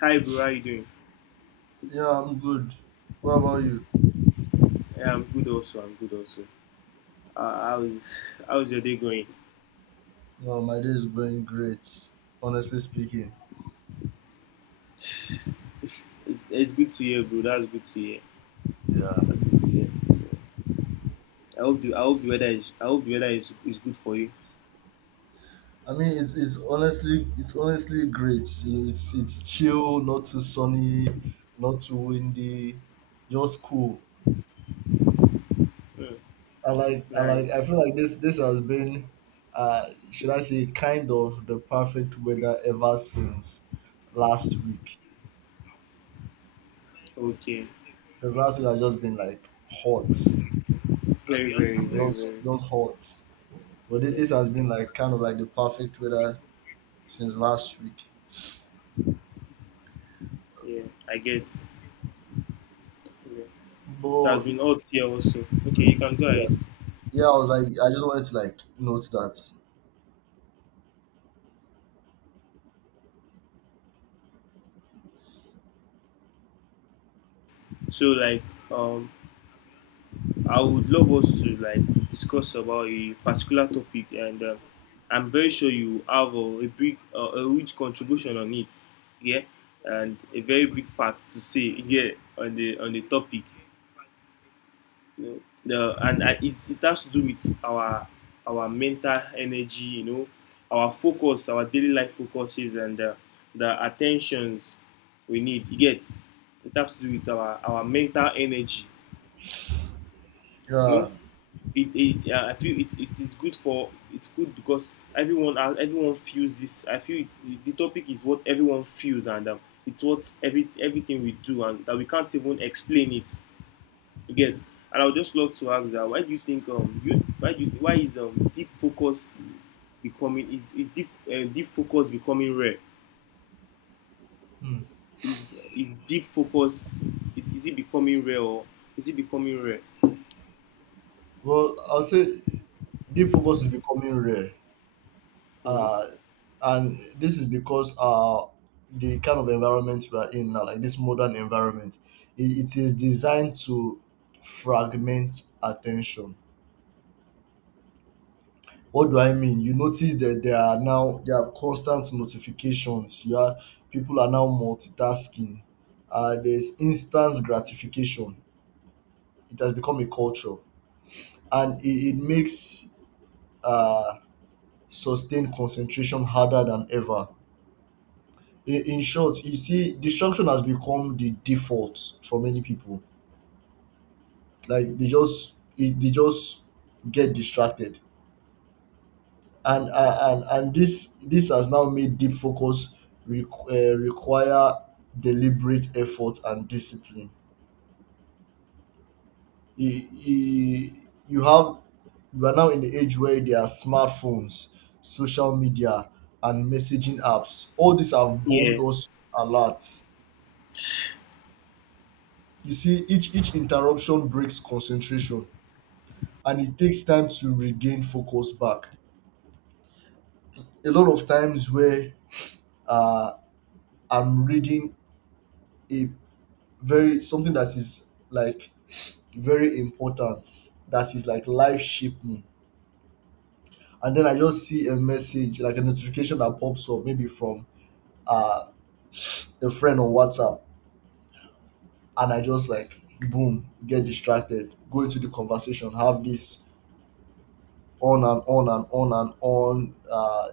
Hi, bro. How you doing? Yeah, I'm good. What about you? Yeah, I'm good. Also, I'm good. Also, uh, how's how's your day going? Well, my day is going great, honestly speaking. It's, it's good to hear, bro. That's good to hear. Yeah. That's good to hear. So, I hope the weather is good for you. It's honestly great. It's chill, not too sunny, not too windy, just cool. Mm. Nice. I feel like this has been should I say kind of the perfect weather ever since last week. Okay. Because last week has just been like hot. Very, very, very, Just very. just hot. But Yeah, this has been like kind of like the perfect weather since last week. yeah. I get. Yeah. It has But been hot here also. Okay, you can go yeah, ahead. yeah, I was like, I just wanted to like note that. So, like, um, I would love us to like discuss about a particular topic, and I'm very sure you have a huge contribution on it, yeah, and a very big part to say, yeah, on the topic, you know, the and I, it has to do with our mental energy, you know, our focus, our daily life focuses, and the attentions we need. You get it has to do with our mental energy, you know Yeah. it, it I feel it is good for it's good because everyone feels this. I feel it, the topic is what everyone feels and it's what everything we do and that we can't even explain it. You get. And I would just love to ask that why do you think you why do you, why is deep focus becoming rare? hmm, Is is deep focus is it becoming rare or is it becoming rare? well, I'll say deep focus is becoming rare, Mhm. uh, and this is because the kind of environment we are in now, like this modern environment, it is designed to fragment attention. What do I mean? You notice that there are constant notifications. You are People are now multitasking. There's instant gratification. It has become a culture, and it makes uh, sustained concentration harder than ever. In short, you see, distraction has become the default for many people. Like they just they just get distracted and this has now made deep focus require deliberate effort and discipline. you, you, you have, we are now in the age where there are smartphones, social media and messaging apps. All these have bombed Yeah. us a lot. You see, each interruption breaks concentration and it takes time to regain focus back. A lot of times where uh, I'm reading a very something that is like very important, that is like life shaping, and then I just see a message, like a notification that pops up maybe from uh a friend on WhatsApp, and I just like boom, get distracted, go into the conversation, have this on and on and on and on,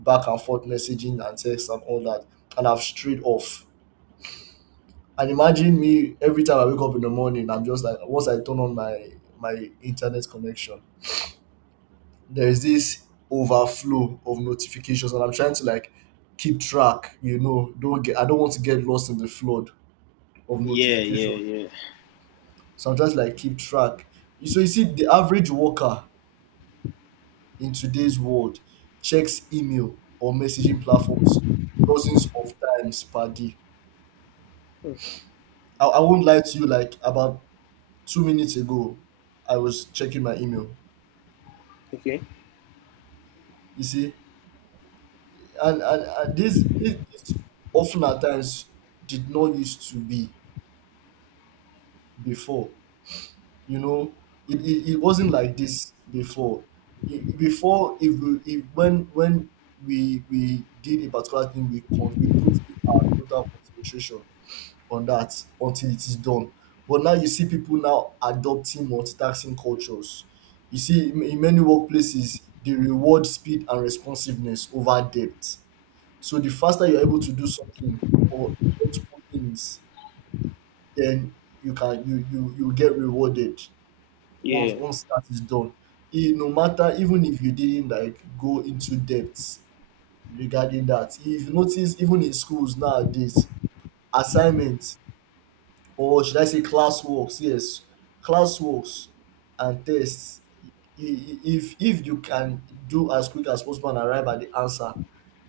back and forth messaging and text and all that, and I've strayed off. And imagine me, every time I wake up in the morning, I'm just like, once I turn on my internet connection, there's this overflow of notifications and I'm trying to like keep track. Don't get I don't want to get lost in the flood of Yeah, notification, yeah, yeah. so I'm just like keep track. So you see, the average worker in today's world checks email or messaging platforms dozens of times per day. Hmm. I won't lie to you, like about 2 minutes ago I was checking my email. Okay. You see, and this this often at times did not used to be before. You know, it wasn't like this before. Before, if we if when we did a particular thing, we we put in our total concentration on that until it is done. But now you see people now adopting multitasking cultures. You see, in many workplaces they reward speed and responsiveness over depth. So the faster you're able to do something or multiple things, then you get rewarded. Yeah. Once that is done, e no matter, even if you didn't like go into depth regarding that. If you notice, even in schools nowadays, assignments, or should I say classworks, yes, classworks and tests, if you can do as quick as possible and arrive at the answer,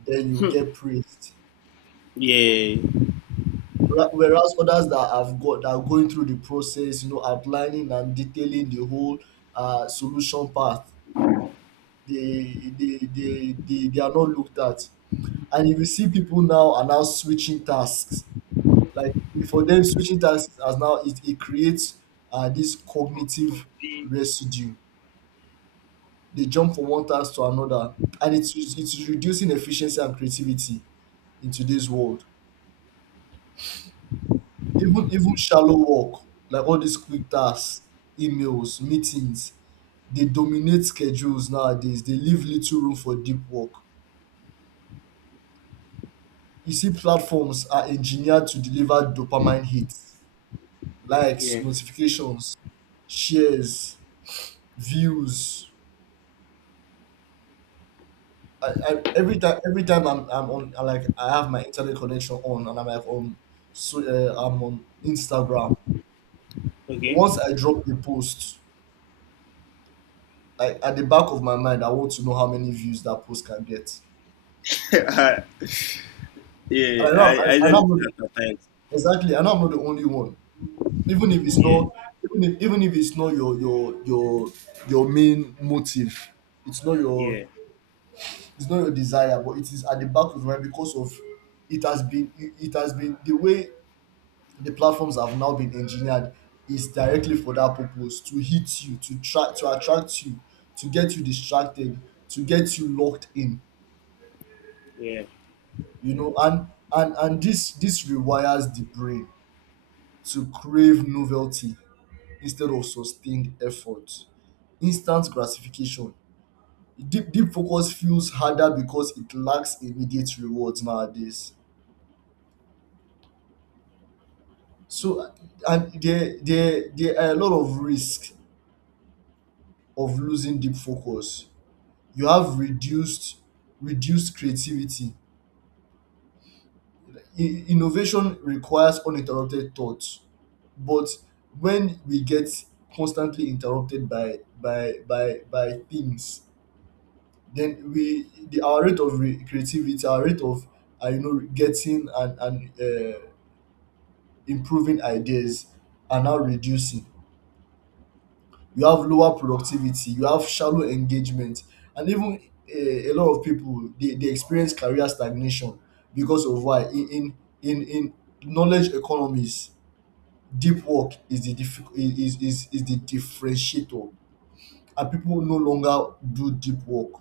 then you get praised. Yeah. Whereas others that have got that are going through the process, you know, outlining and detailing the whole solution path, they are not looked at. And if you see, people now are now switching tasks. Like for them, switching tasks as now, it creates this From cognitive being. residue. They jump from one task to another and it's reducing efficiency and creativity in today's world. Even shallow work like all these quick tasks, emails, meetings, they dominate schedules nowadays. They leave little room for deep work. You see, platforms are engineered to deliver dopamine hits, likes, Yeah. notifications, shares, views. Every time, I'm, I have my internet connection on, and I'm like on, so I'm on Instagram. Okay. Once I drop the post, like at the back of my mind, I want to know how many views that post can get. I- And yeah, I know, I, I I know usually do I'm not that sometimes. exactly. I know I'm not the only one. Even if it's Yeah. not, even if it's not your your main motive, it's not your, Yeah. it's not your desire, but it is at the back of your mind because of, it has been, it has been the way the platforms have now been engineered is directly for that purpose, to hit you, to try to attract you, to get you distracted, to get you locked in. Yeah. You know, and this rewires the brain to crave novelty instead of sustained effort. Instant gratification. Deep focus feels harder because it lacks immediate rewards nowadays. So and there are a lot of risks of losing deep focus. You have reduced, creativity. Innovation requires uninterrupted thoughts, but when we get constantly interrupted by things, then our rate of creativity, our rate of you know, getting and, uh, improving ideas are now reducing. You have lower productivity, you have shallow engagement, and even a lot of people, they experience career stagnation because of why? In, knowledge economies, deep work is the is the differentiator, and people no longer do deep work.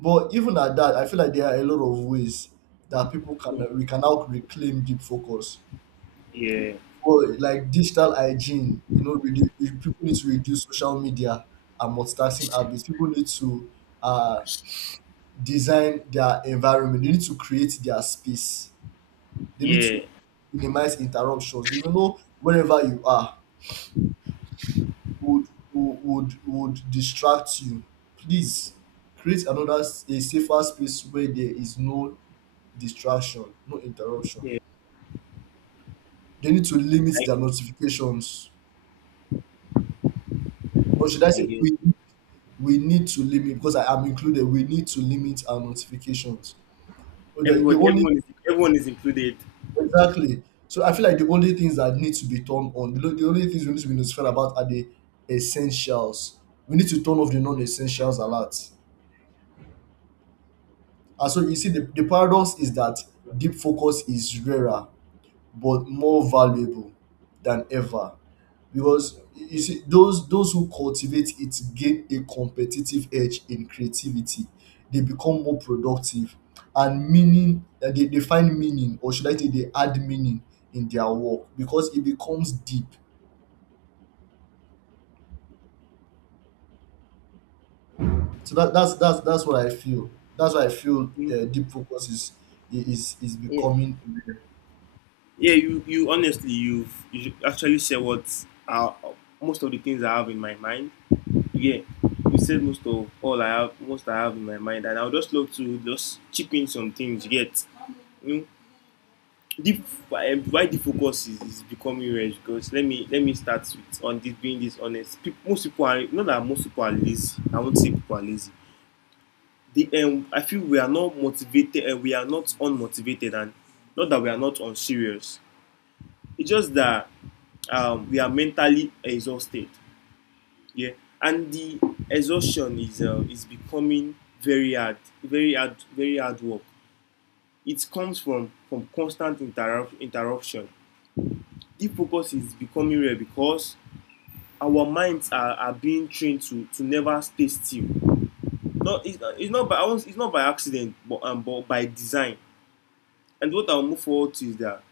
But even at that, I feel like there are a lot of ways that people can we can now reclaim deep focus. Yeah. Or like digital hygiene. You know, people need to reduce social media and multitasking habits. People need to uh, design their environment. They need to create their space. They need Yeah. to minimize interruptions. Even though wherever you are would distract you, please create another a safer space where there is no distraction, no interruption. Yeah. They need to limit I their notifications. Or should I I say guess. we need to limit, because I am included, we need to limit our notifications. But the Everyone, only, everyone is included. exactly. So I feel like the only things that need to be turned on, the only things we need to be notified about are the essentials. We need to turn off the non-essentials alert. And so you see, the paradox is that deep focus is rarer but more valuable than ever. Because you see, those who cultivate it gain a competitive edge in creativity. They become more productive and meaning that they find meaning, or should I say they add meaning in their work because it becomes deep. So that's what I feel. That's why I feel Mm. Deep focus is Yeah. becoming rare. Yeah, you honestly you've you should actually said what are most of the things I have in my mind. Yeah, you said most I have in my mind, and I will just love to just chip in some things. You get. Hmm? Deep, why the focus is becoming rich because let me start with on this being this honest. People, most people are lazy. I won't say people are lazy. The I feel we are not motivated and we are not unmotivated and not that we are not unserious. It's just that we are mentally exhausted. Yeah. And the exhaustion is becoming very hard, very hard work. It comes from constant interruption. Deep focus is becoming rare because our minds are being trained to never stay still. No, it's not by accident, but by design. And what I'll move forward to is that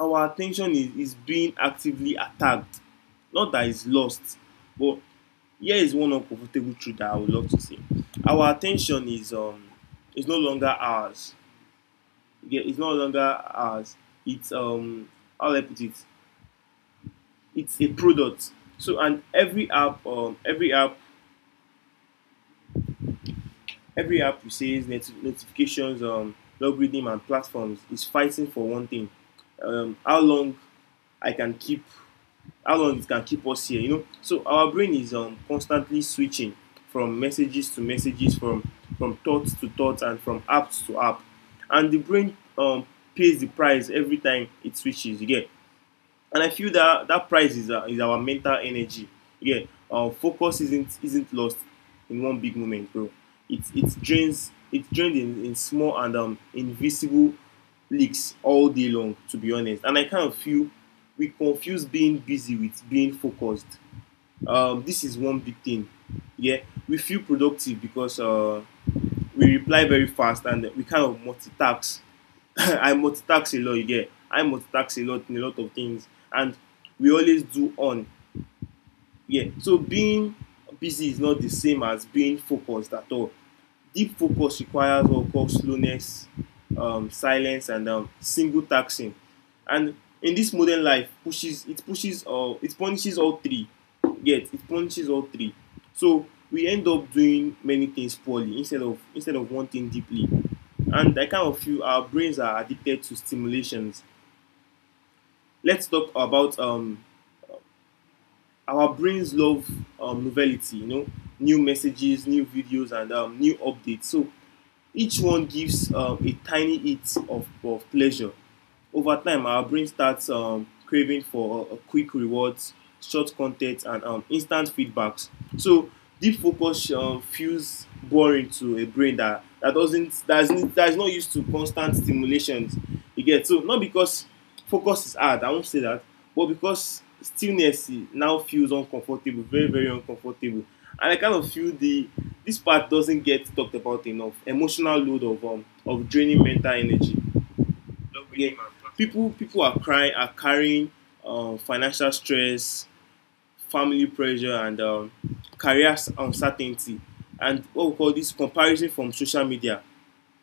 our attention is being actively attacked. Not that it's lost, but here is one uncomfortable truth that I would love to say. Our attention is is no longer ours. Yeah, it's no longer ours. It's How do I put it? It's a product. So and every app you say notifications, algorithm and platforms is fighting for one thing. How long I can keep, how long it can keep us here, you know. So our brain is constantly switching from messages to messages, from thoughts to thoughts, and from apps to app, and the brain pays the price every time it switches again. And I feel that price is our mental energy. Yeah, our focus isn't lost in one big moment, bro. It drains in small and invisible leaks all day long, to be honest. And I kind of feel we confuse being busy with being focused. This is one big thing. Yeah, we feel productive because we reply very fast and we kind of multitask. I multitask a lot, you get. I multitask a lot in a lot of things, and we always do on, yeah. So being busy is not the same as being focused at all. Deep focus requires what we call slowness, silence, and single taxing. And in this modern life, pushes it pushes all it punishes all three. Yet it punishes all three. So we end up doing many things poorly instead of one thing deeply. And I kind of feel our brains are addicted to stimulations. Let's talk about our brains love novelty, you know, new messages, new videos, and new updates. So each one gives a tiny hit of pleasure. Over time, our brain starts craving for quick rewards, short content, and instant feedbacks. So deep focus feels boring to a brain that, that doesn't that's not used to constant stimulations. You get, so not because focus is hard. I won't say that, but because stillness now feels uncomfortable, very very uncomfortable, and I kind of feel the this part doesn't get talked about enough. Emotional load of draining mental energy, yeah, people are carrying financial stress, family pressure, and career uncertainty, and what we call this comparison from social media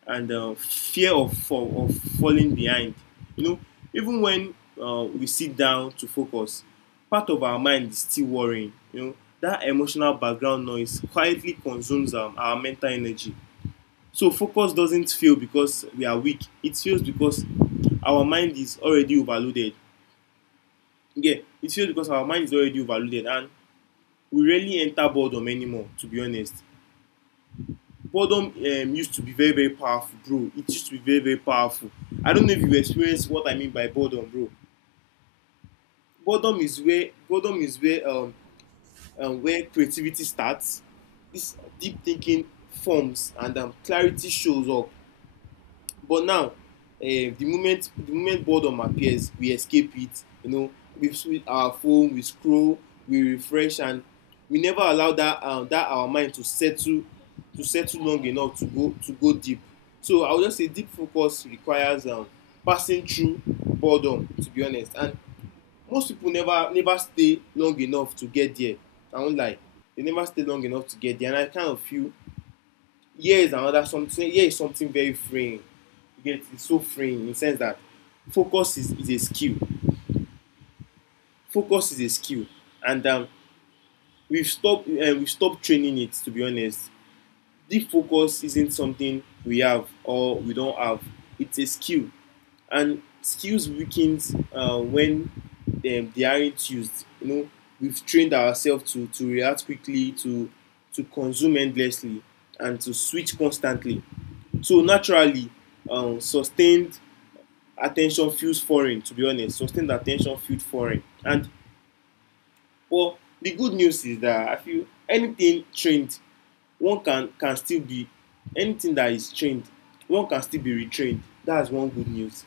and fear of falling behind. You know, even when we sit down to focus, part of our mind is still worrying. You know, that emotional background noise quietly consumes our mental energy. So focus doesn't fail because we are weak. It fails because our mind is already overloaded. Yeah, it fails because our mind is already overloaded and we rarely enter boredom anymore, to be honest. Boredom used to be very, very powerful, bro. It used to be very, very powerful. I don't know if you have experienced what I mean by boredom, bro. Boredom is where where creativity starts. This deep thinking forms and clarity shows up. But now, the moment boredom appears, we escape it. You know, we switch our phone, we scroll, we refresh, and we never allow that, that our mind to settle, long enough to go deep. So I would just say deep focus requires passing through boredom, to be honest. And most people never stay long enough to get there. I won't lie, they never stay long enough to get there, and I kind of feel here is something very freeing. You get, it's so freeing in the sense that focus is a skill. Focus is a skill. And we've stopped training it, to be honest. Deep focus isn't something we have or we don't have. It's a skill. And skills weakens when they aren't used, you know. We've trained ourselves to react quickly, to consume endlessly, and to switch constantly. So naturally, sustained attention feels foreign. To be honest, sustained attention feels foreign. And well, the good news is that I feel anything trained, one can still be anything that is trained, one can still be retrained. That's one good news.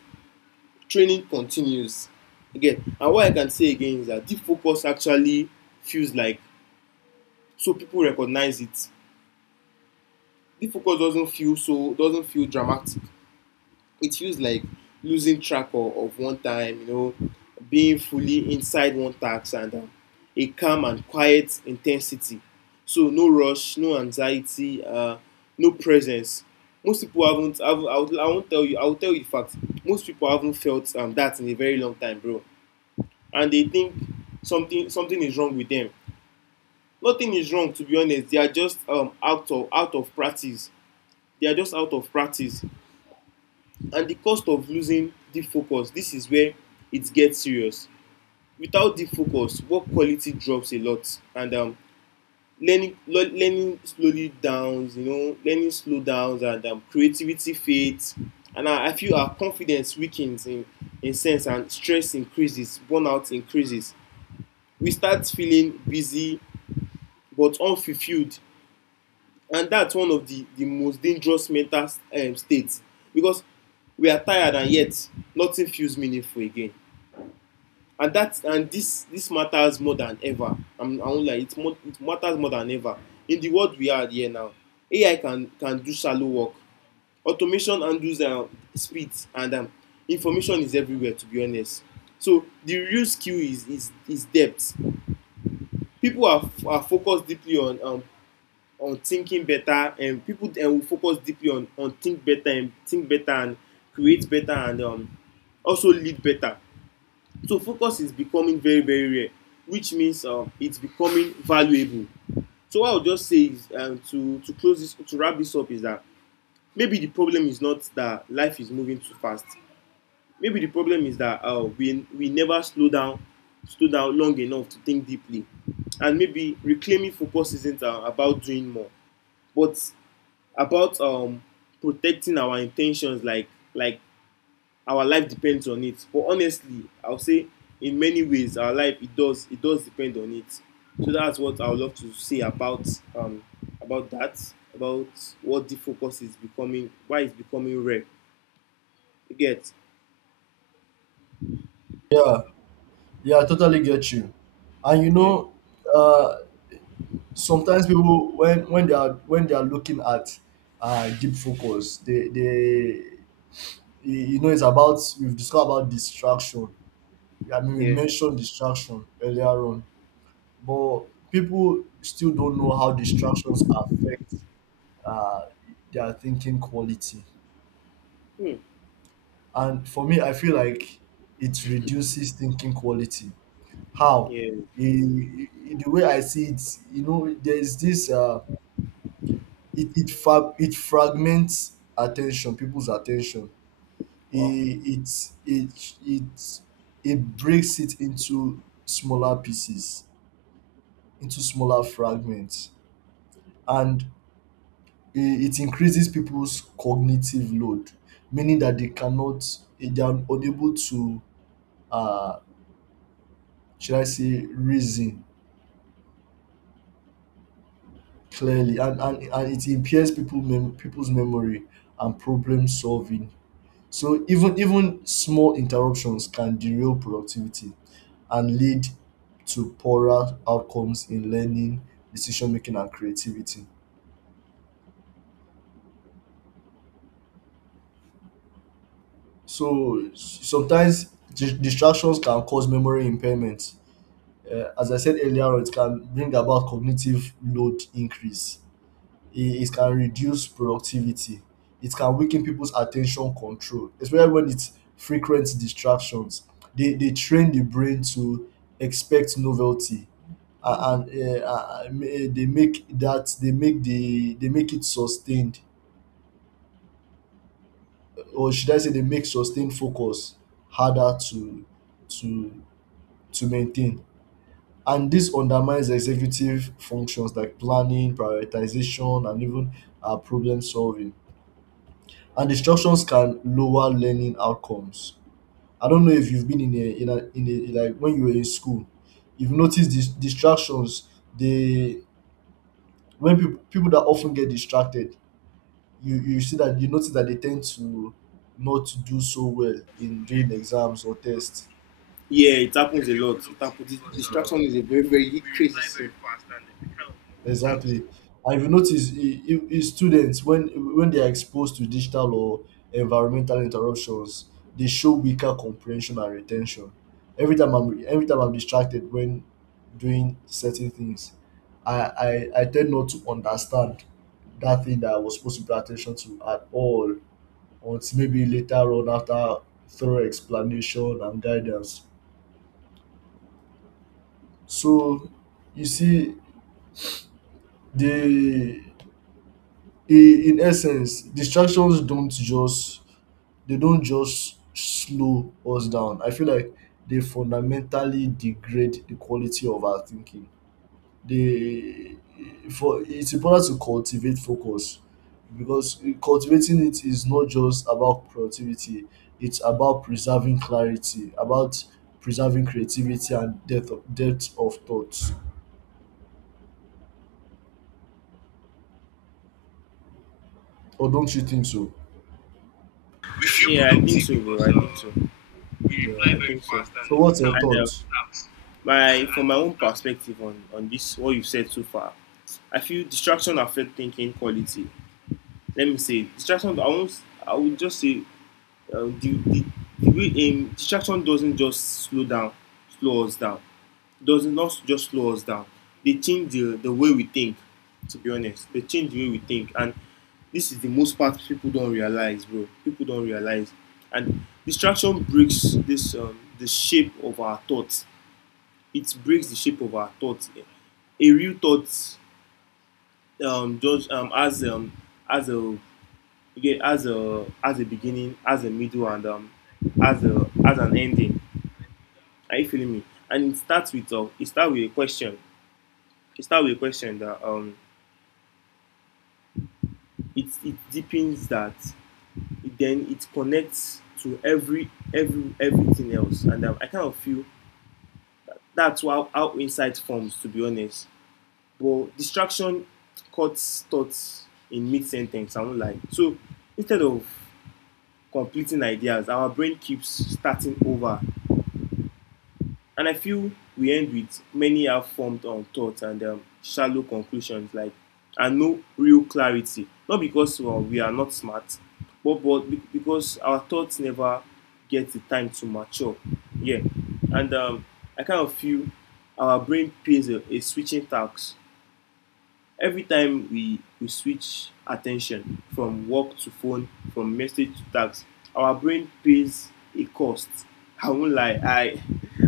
Training continues. Again, and what I can say again is that deep focus actually feels like, so people recognize it. Deep focus doesn't feel dramatic. It feels like losing track of one time, you know, being fully inside one task and a calm and quiet intensity. So no rush, no anxiety, no presence. Most people haven't. I won't tell you. I will tell you the fact. Most people haven't felt that in a very long time, bro. And they think something is wrong with them. Nothing is wrong, to be honest. They are just out of practice. They are just out of practice, and the cost of losing deep focus, this is where it gets serious. Without deep focus, work quality drops a lot, and learning learning slowly downs, you know, learning slow downs, and creativity fades, and I feel our confidence weakens in sense, and stress increases, burnout increases. We start feeling busy but unfulfilled, and that's one of the most dangerous mental states, because we are tired and yet nothing feels meaningful again. And that and this matters more than ever. I won't lie, it more it matters more than ever. In the world we are here now, AI can do shallow work, automation handles speed, and information is everywhere, to be honest. So the real skill is is depth. People are focused deeply on thinking better, and people will focus deeply on think better and create better, and also lead better. So focus is becoming very, very rare, which means it's becoming valuable. So what I'll just say is to close this, to wrap this up, is that maybe the problem is not that life is moving too fast. Maybe the problem is that we never slow down, slow down long enough to think deeply. And maybe reclaiming focus isn't about doing more, but about protecting our intentions like our life depends on it. But honestly, I'll say in many ways our life it does depend on it. So that's what I would love to say um about that, about what the focus is becoming, why it's becoming rare. You get? Yeah. Yeah, I totally get you. And you Yeah. know, uh, sometimes people when when they are looking at deep focus, they you know, it's about, we've discussed about distraction. We Yeah. mentioned distraction earlier on, but people still don't know how distractions affect uh, their thinking quality. Hmm. And for me, I feel like it reduces thinking quality. How? Yeah. In the way I see it, you know, there is this it it it fragments attention, people's attention. Wow. It it it it, it breaks it into smaller pieces, into smaller fragments, and it increases people's cognitive load, meaning that they cannot, they are unable to, uh, should I say, reason clearly, and, it impairs people people's memory and problem solving. So even small interruptions can derail productivity and lead to poorer outcomes in learning, decision making and creativity. So sometimes distractions can cause memory impairment. As I said earlier on, it can bring about cognitive load increase. It can reduce productivity, it can weaken people's attention control, especially when it's frequent distractions. They train the brain to expect novelty, they make that they make the they make it sustained, or should I say they make sustained focus harder to to to maintain. And this undermines executive functions like planning, prioritization and even problem solving. And distractions can lower learning outcomes. I don't know if you've been in a, in a, like when you were in school, you've noticed these distractions. They, when people that often get distracted, you see, that you notice that they tend to not do so well in during exams or tests. Yeah, it happens a lot. It happens. Exactly. Distraction is a very, very crazy thing. Exactly. I've noticed. Students when they are exposed to digital or environmental interruptions, they show weaker comprehension and retention. Every time I'm distracted when doing certain things, I tend not to understand that thing that I was supposed to pay attention to at all until maybe later on after thorough explanation and guidance. So you see the in essence distractions don't just they don't just slow us down. I feel like they fundamentally degrade the quality of our thinking. They for It's important to cultivate focus because cultivating it is not just about productivity, it's about preserving clarity, about preserving creativity and depth of thoughts. Or don't you think so? Yeah, I think so, bro. I think so. Yeah. Think so. So what's your And thoughts? my from my own perspective on this what you've said so far, I feel distraction affect thinking quality. Let me say distraction. I won't. I would just say the the way distraction doesn't just slow down, slow us down. Does not just slow us down. They change the way we think. To be honest, they change the way we think, and this is the most part people don't realize, bro. People don't realize. And distraction breaks this the shape of our thoughts. It breaks the shape of our thoughts. A real thought just as a okay, as a beginning, as a middle, and as a as an ending. Are you feeling me? And it starts with a question. It starts with a question that it deepens that, then it connects to every everything else, and I kind of feel that's how insight forms, to be honest. But distraction cuts thoughts in mid-sentence, I won't lie. So instead of completing ideas, our brain keeps starting over. And I feel we end with many have formed on thoughts and shallow conclusions, like, and no real clarity. Not because well, we are not smart, but because our thoughts never get the time to mature. Yeah, and I kind of feel our brain plays a switching task. Every time we switch attention from work to phone, from message to text, our brain pays a cost. I won't lie,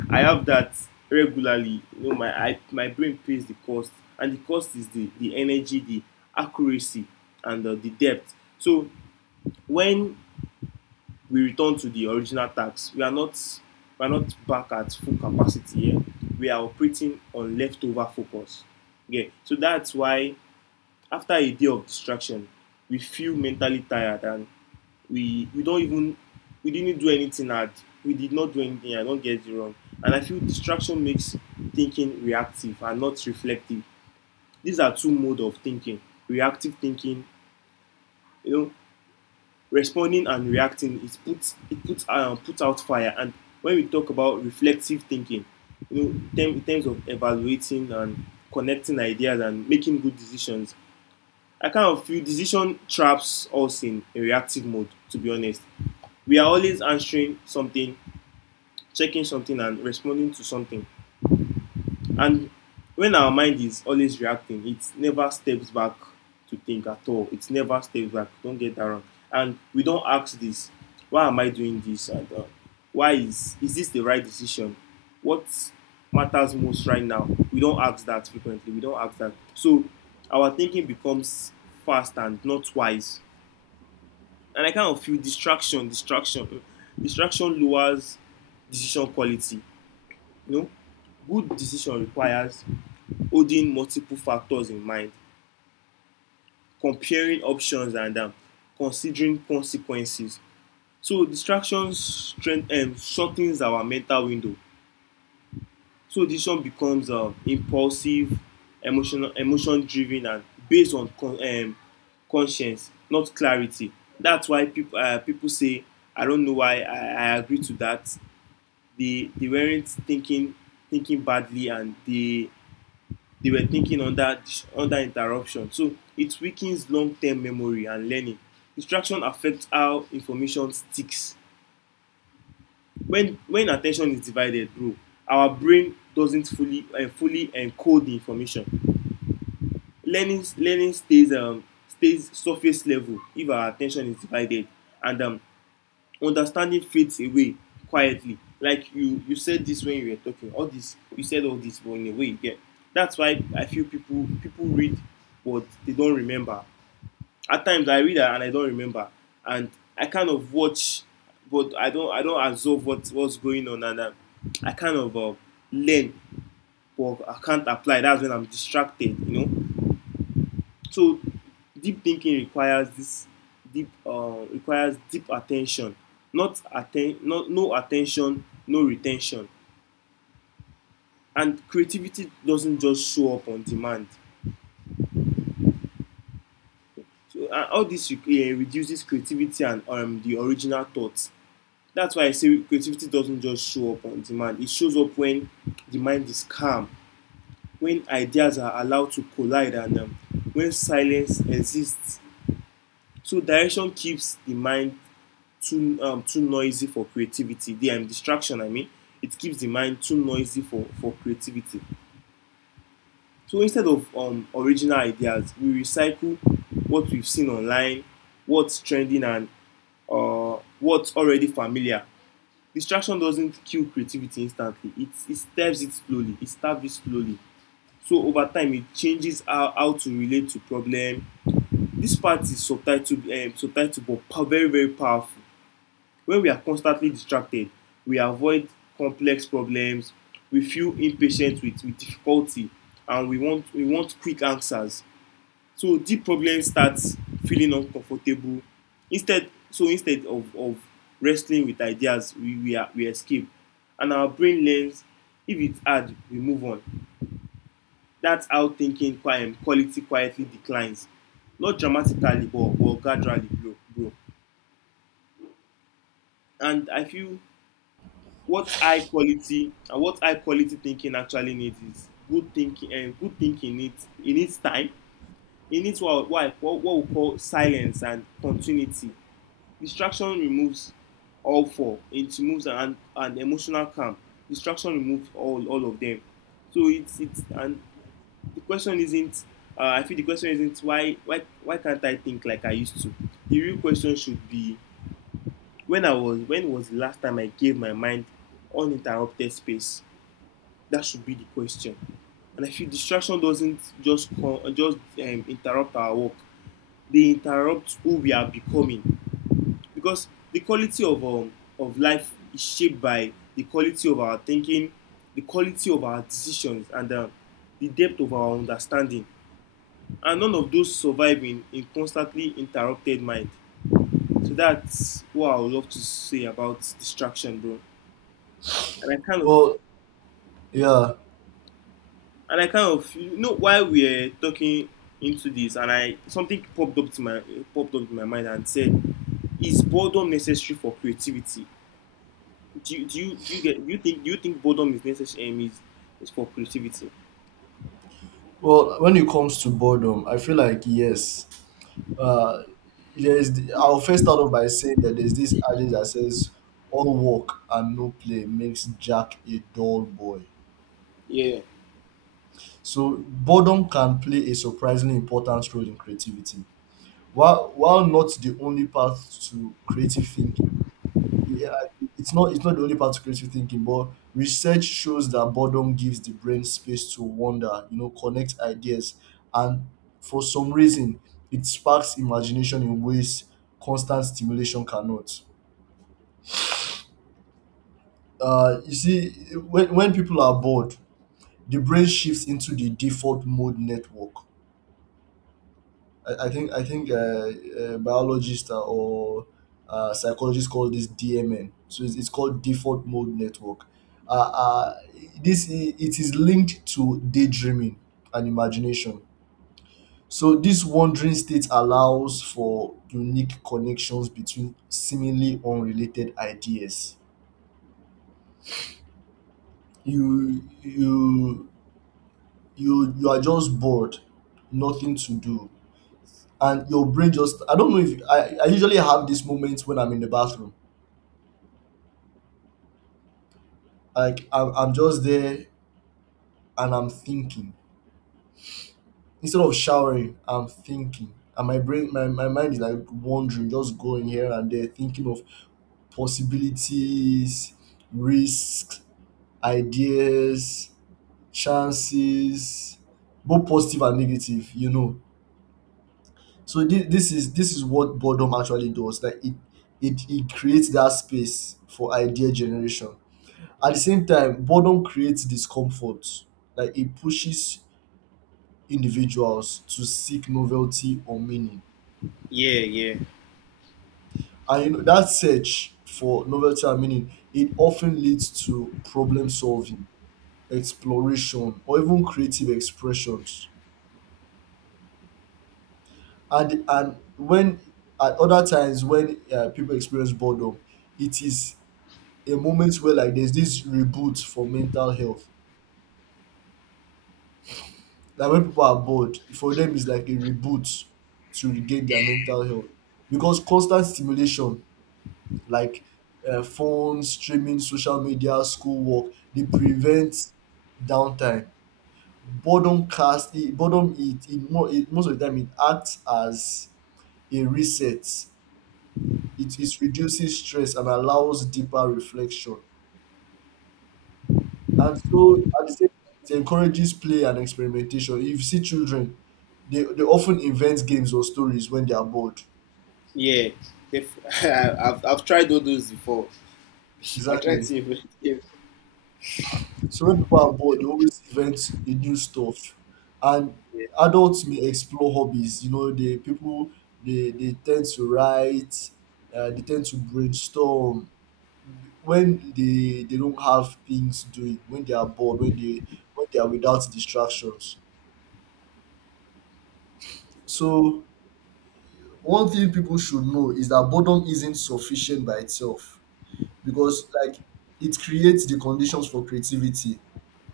I have that regularly. You know, my brain pays the cost, and the cost is the energy, the accuracy, and the depth. So when we return to the original task, we are not back at full capacity here. We are operating on leftover focus. Okay, so that's why after a day of distraction, we feel mentally tired, and we don't even we didn't do anything hard. We did not do anything. I don't get it wrong. And I feel distraction makes thinking reactive and not reflective. These are two modes of thinking: reactive thinking, you know, responding and reacting. It puts puts out fire. And when we talk about reflective thinking, you know, in terms of evaluating and connecting ideas and making good decisions, I kind of feel decision traps us in a reactive mode, to be honest. We are always answering something, checking something, and responding to something. And when our mind is always reacting, it never steps back to think at all. It never steps back. Don't get that wrong. And we don't ask this, why am I doing this? And why is this the right decision? What matters most right now? We don't ask that frequently. We don't ask that. So our thinking becomes fast and not wise. And I kind of feel distraction lowers decision quality. You know, good decision requires holding multiple factors in mind, comparing options, and considering consequences. So distractions strength shortens our mental window. So decision becomes impulsive, emotional, emotion-driven, and based on conscience, not clarity. That's why people people say, "I don't know why I agree to that." They weren't thinking, thinking badly, and they were thinking under under interruption. So it weakens long-term memory and learning. Distraction affects how information sticks. When attention is divided, bro, our brain doesn't fully encode the information. Learning learning stays stays surface level if our attention is divided, and understanding fades away quietly, like you said this when you were talking all this, you said all this but in a way. Yeah, that's why I feel people people read but they don't remember. At times I read and I don't remember, and I kind of watch but I don't I don't absorb what what's going on, and I kind of learn but I can't apply. That's when I'm distracted, you know. So deep thinking requires this deep requires deep attention, not not no attention, no retention. And creativity doesn't just show up on demand. So all this reduces creativity and the original thoughts. That's why I say creativity doesn't just show up on demand. It shows up when the mind is calm, when ideas are allowed to collide, and when silence exists. So direction keeps the mind too too noisy for creativity. The distraction, I mean, it keeps the mind too noisy for creativity. So instead of original ideas, we recycle what we've seen online, what's trending, and what's already familiar. Distraction doesn't kill creativity instantly. It stabs it slowly. It stabs it slowly. So over time, it changes how to relate to problem. This part is subtitled subtitled but very, very powerful. When we are constantly distracted, we avoid complex problems, we feel impatient with difficulty, and we want quick answers. So deep problem starts feeling uncomfortable. Instead, so instead of wrestling with ideas, we escape. And our brain learns, if it's hard, we move on. That's how thinking quiet quality quietly declines. Not dramatically, but gradually, bro, bro. And I feel what high quality and what high quality thinking actually needs is good thinking, and good thinking needs it needs time. It needs what we call silence and continuity. Distraction removes all four. It removes an emotional calm. Distraction removes all of them. So it's, and the question isn't I feel the question isn't why can't I think like I used to. The real question should be, when I was, when was the last time I gave my mind uninterrupted space? That should be the question. And I feel distraction doesn't just interrupt our work. They interrupt who we are becoming. Because the quality of life is shaped by the quality of our thinking, the quality of our decisions, and the depth of our understanding. And none of those survive in constantly interrupted mind. So that's what I would love to say about distraction, bro. And I kind of Well, yeah. and I kind of, you know, while we are talking into this, and I something popped up to my popped up in my mind and said, "Is boredom necessary for creativity? Do you do you, do you get do you think boredom is necessary is for creativity?" Well, when it comes to boredom, I feel like yes. Uh, there is. The, I'll first start off by saying that there's this adage that says, "All work and no play makes Jack a dull boy." Yeah, So boredom can play a surprisingly important role in creativity. While not the only path to creative thinking, yeah, it's not the only part to creative thinking, but research shows that boredom gives the brain space to wander, you know, connect ideas, and for some reason, it sparks imagination in ways constant stimulation cannot. You see, when people are bored, the brain shifts into the default mode network. I think biologists or psychologists call this DMN. So it's called default mode network. Uh, uh, it is linked to daydreaming and imagination. So this wandering state allows for unique connections between seemingly unrelated ideas. You you you are just bored, nothing to do, and your brain just. I don't know if I usually have these moments when I'm in the bathroom. Like I'm just there and I'm thinking. Instead of showering, I'm thinking. And my mind is like wandering, just going here and there, thinking of possibilities, risks, ideas, chances, both positive and negative, you know. So this is what boredom actually does. Like it creates that space for idea generation. At the same time, boredom creates discomfort. Like it pushes individuals to seek novelty or meaning. yeah, yeah, And you know, that search for novelty and meaning, it often leads to problem solving, exploration, or even creative expressions. And when At other times when people experience boredom, it is a moment where like there's this reboot for mental health. Like when people are bored, for them it's like a reboot to regain their mental health, because constant stimulation, like phones, streaming, social media, schoolwork, they prevent downtime. Boredom cast it, boredom it, it, mo- it most of the time it acts as a reset. It is reduces stress and allows deeper reflection. And so at the same time, it encourages play and experimentation. If you see children, they often invent games or stories when they are bored. yeah. Def- I've tried all those before. I tried Exactly. to even. So when people are bored, they always invent the new stuff. And adults may explore hobbies. You know, they tend to write, they tend to brainstorm when they don't have things doing, when they are bored, when they are without distractions. So one thing people should know is that boredom isn't sufficient by itself, because like it creates the conditions for creativity.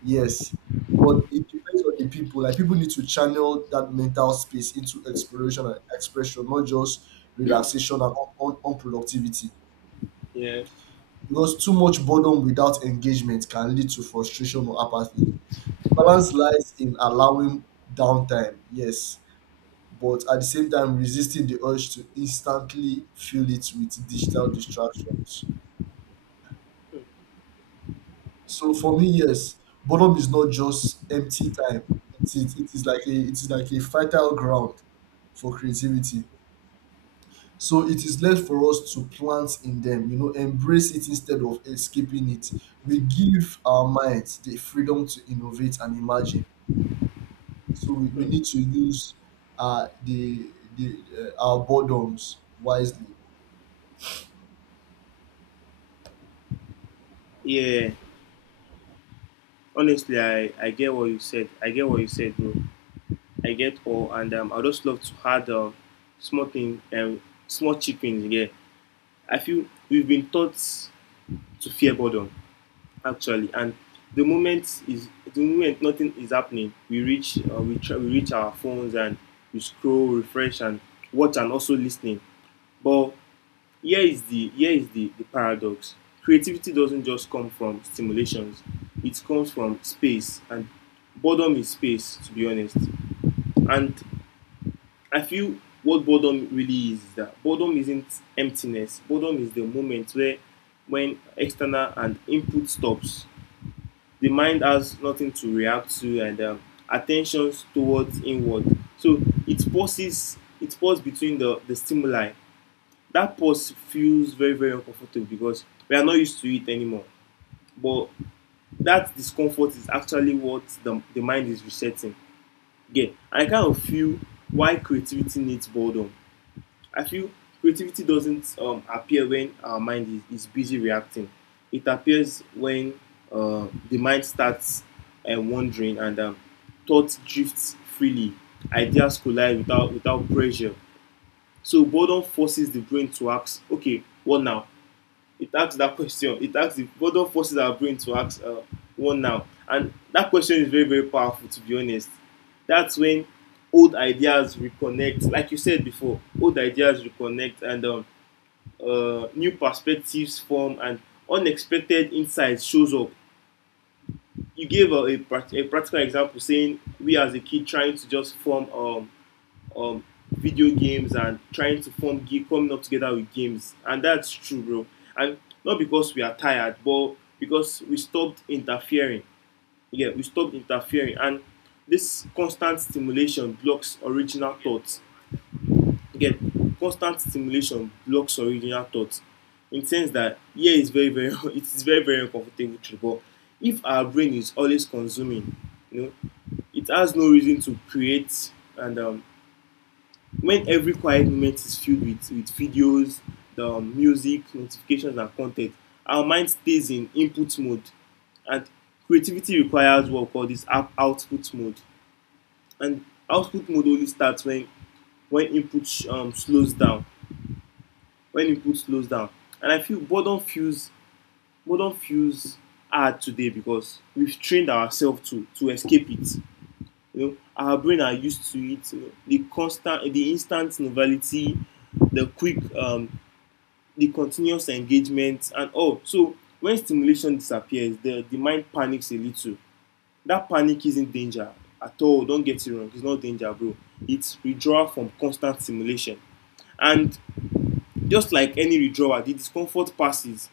Yes. But it depends on the people. Like people need to channel that mental space into exploration and expression, not just relaxation and unproductivity. Yeah, Because too much boredom without engagement can lead to frustration or apathy. The balance lies in allowing downtime, yes, but at the same time resisting the urge to instantly fill it with digital distractions. yeah, So for me, yes, boredom is not just empty time. It is like a it is like a fertile ground for creativity. So it is left for us to plant in them, you know, embrace it instead of escaping it. We give our minds the freedom to innovate and imagine. So yeah, we need to use the our boredoms wisely. yeah. Honestly, I get what you said. I get what you said, bro. I get all, and I just love to add small things, small cheap things. Yeah, I feel we've been taught to fear boredom actually, and the moment is the moment nothing is happening, we reach we try, we reach our phones and we scroll, refresh, and watch, and also listening. But here is the here is the paradox. Creativity doesn't just come from stimulations; it comes from space, and boredom is space, to be honest. And I feel what boredom really is that boredom isn't emptiness. Boredom is the moment where when external and input stops, the mind has nothing to react to, and attention towards inward. So it pauses between the stimuli. That pause feels very, very uncomfortable because we are not used to it anymore. But that discomfort is actually what the mind is resetting. Yeah, I kind of feel why creativity needs boredom. I feel creativity doesn't appear when our mind is busy reacting. It appears when the mind starts wandering, and thoughts drift freely. Ideas collide without without pressure. So boredom forces the brain to ask, okay, what now? It asks that question. It asks if boredom forces our brain to ask one now. And that question is very, very powerful, to be honest. That's when old ideas reconnect. Like you said before, old ideas reconnect and new perspectives form and unexpected insights shows up. You gave a practical example saying we as a kid trying to just form um video games and trying to form coming up together with games, and that's true, bro. And not because we are tired, but because we stopped interfering. Yeah, we stopped interfering, and this constant stimulation blocks original thoughts. Again, constant stimulation blocks original thoughts, in the sense that, yeah, it's very very it is very very uncomfortable truth. But if our brain is always consuming, you know, it has no reason to create. And when every quiet moment is filled with videos, the music, notifications, and content, our mind stays in input mode. And creativity requires what we call this output mode. And output mode only starts when input slows down. When input slows down. And I feel boredom feels boredom feels hard today because we've trained ourselves to escape it. You know, our brain are used to it. You know, the constant, the instant novelty, the quick the continuous engagement and all. So when stimulation disappears, the mind panics a little. That panic isn't danger at all. Don't get it wrong. It's not danger, bro. It's withdrawal from constant stimulation. And just like any withdrawal, the discomfort passes.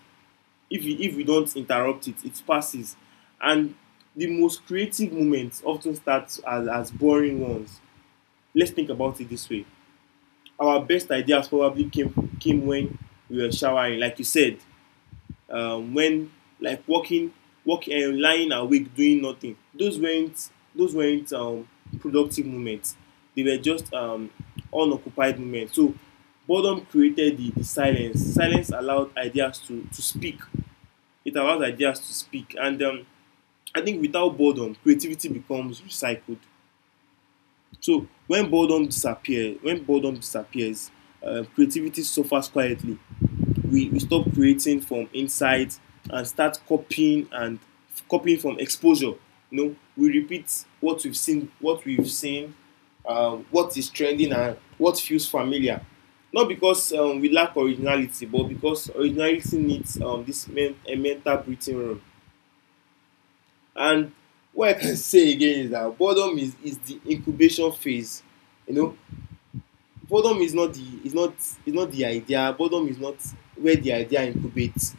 If we don't interrupt it, it passes. And the most creative moments often start as boring ones. Let's think about it this way. Our best ideas probably came when we were showering, like you said, when like walking, walking, lying awake doing nothing. Those weren't productive moments. They were just unoccupied moments. So boredom created the silence. Silence allowed ideas to speak. It allows ideas to speak. And I think without boredom, creativity becomes recycled. So when boredom disappears, creativity suffers quietly. We stop creating from inside and start copying and copying from exposure. You know, we repeat what we've seen, what we've seen, what is trending, and what feels familiar. Not because we lack originality, but because originality needs a mental breathing room. And what I can say again is that boredom is the incubation phase. You know, boredom is not the idea. Boredom is not where the idea incubates.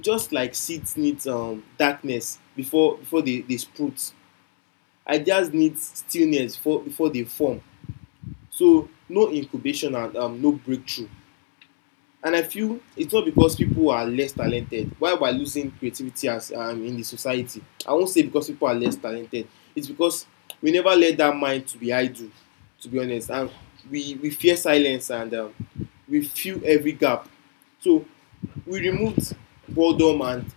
Just like seeds need darkness before before they sprout, ideas need stillness before before they form. So no incubation and no breakthrough. And I feel it's not because people are less talented why we're losing creativity as in the society. I won't say because people are less talented. It's because we never let that mind to be idle, to be honest. And we fear silence, and we fill every gap. So we removed boredom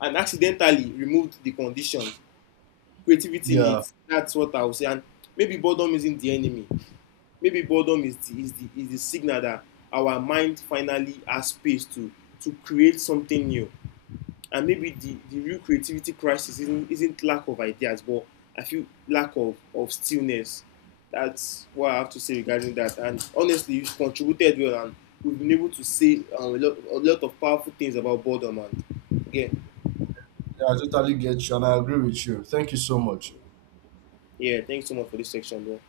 and accidentally removed the condition creativity Yeah, needs. That's what I would say. And maybe boredom isn't the enemy. Maybe boredom is the signal that our mind finally has space to create something new. And maybe the real creativity crisis isn't lack of ideas, but I feel lack of stillness. That's what I have to say regarding that. And honestly, you have contributed well, and we've been able to say a lot of powerful things about boredom. And again, I totally get you, and I agree with you. Thank you so much. yeah, thanks so much for this section, bro.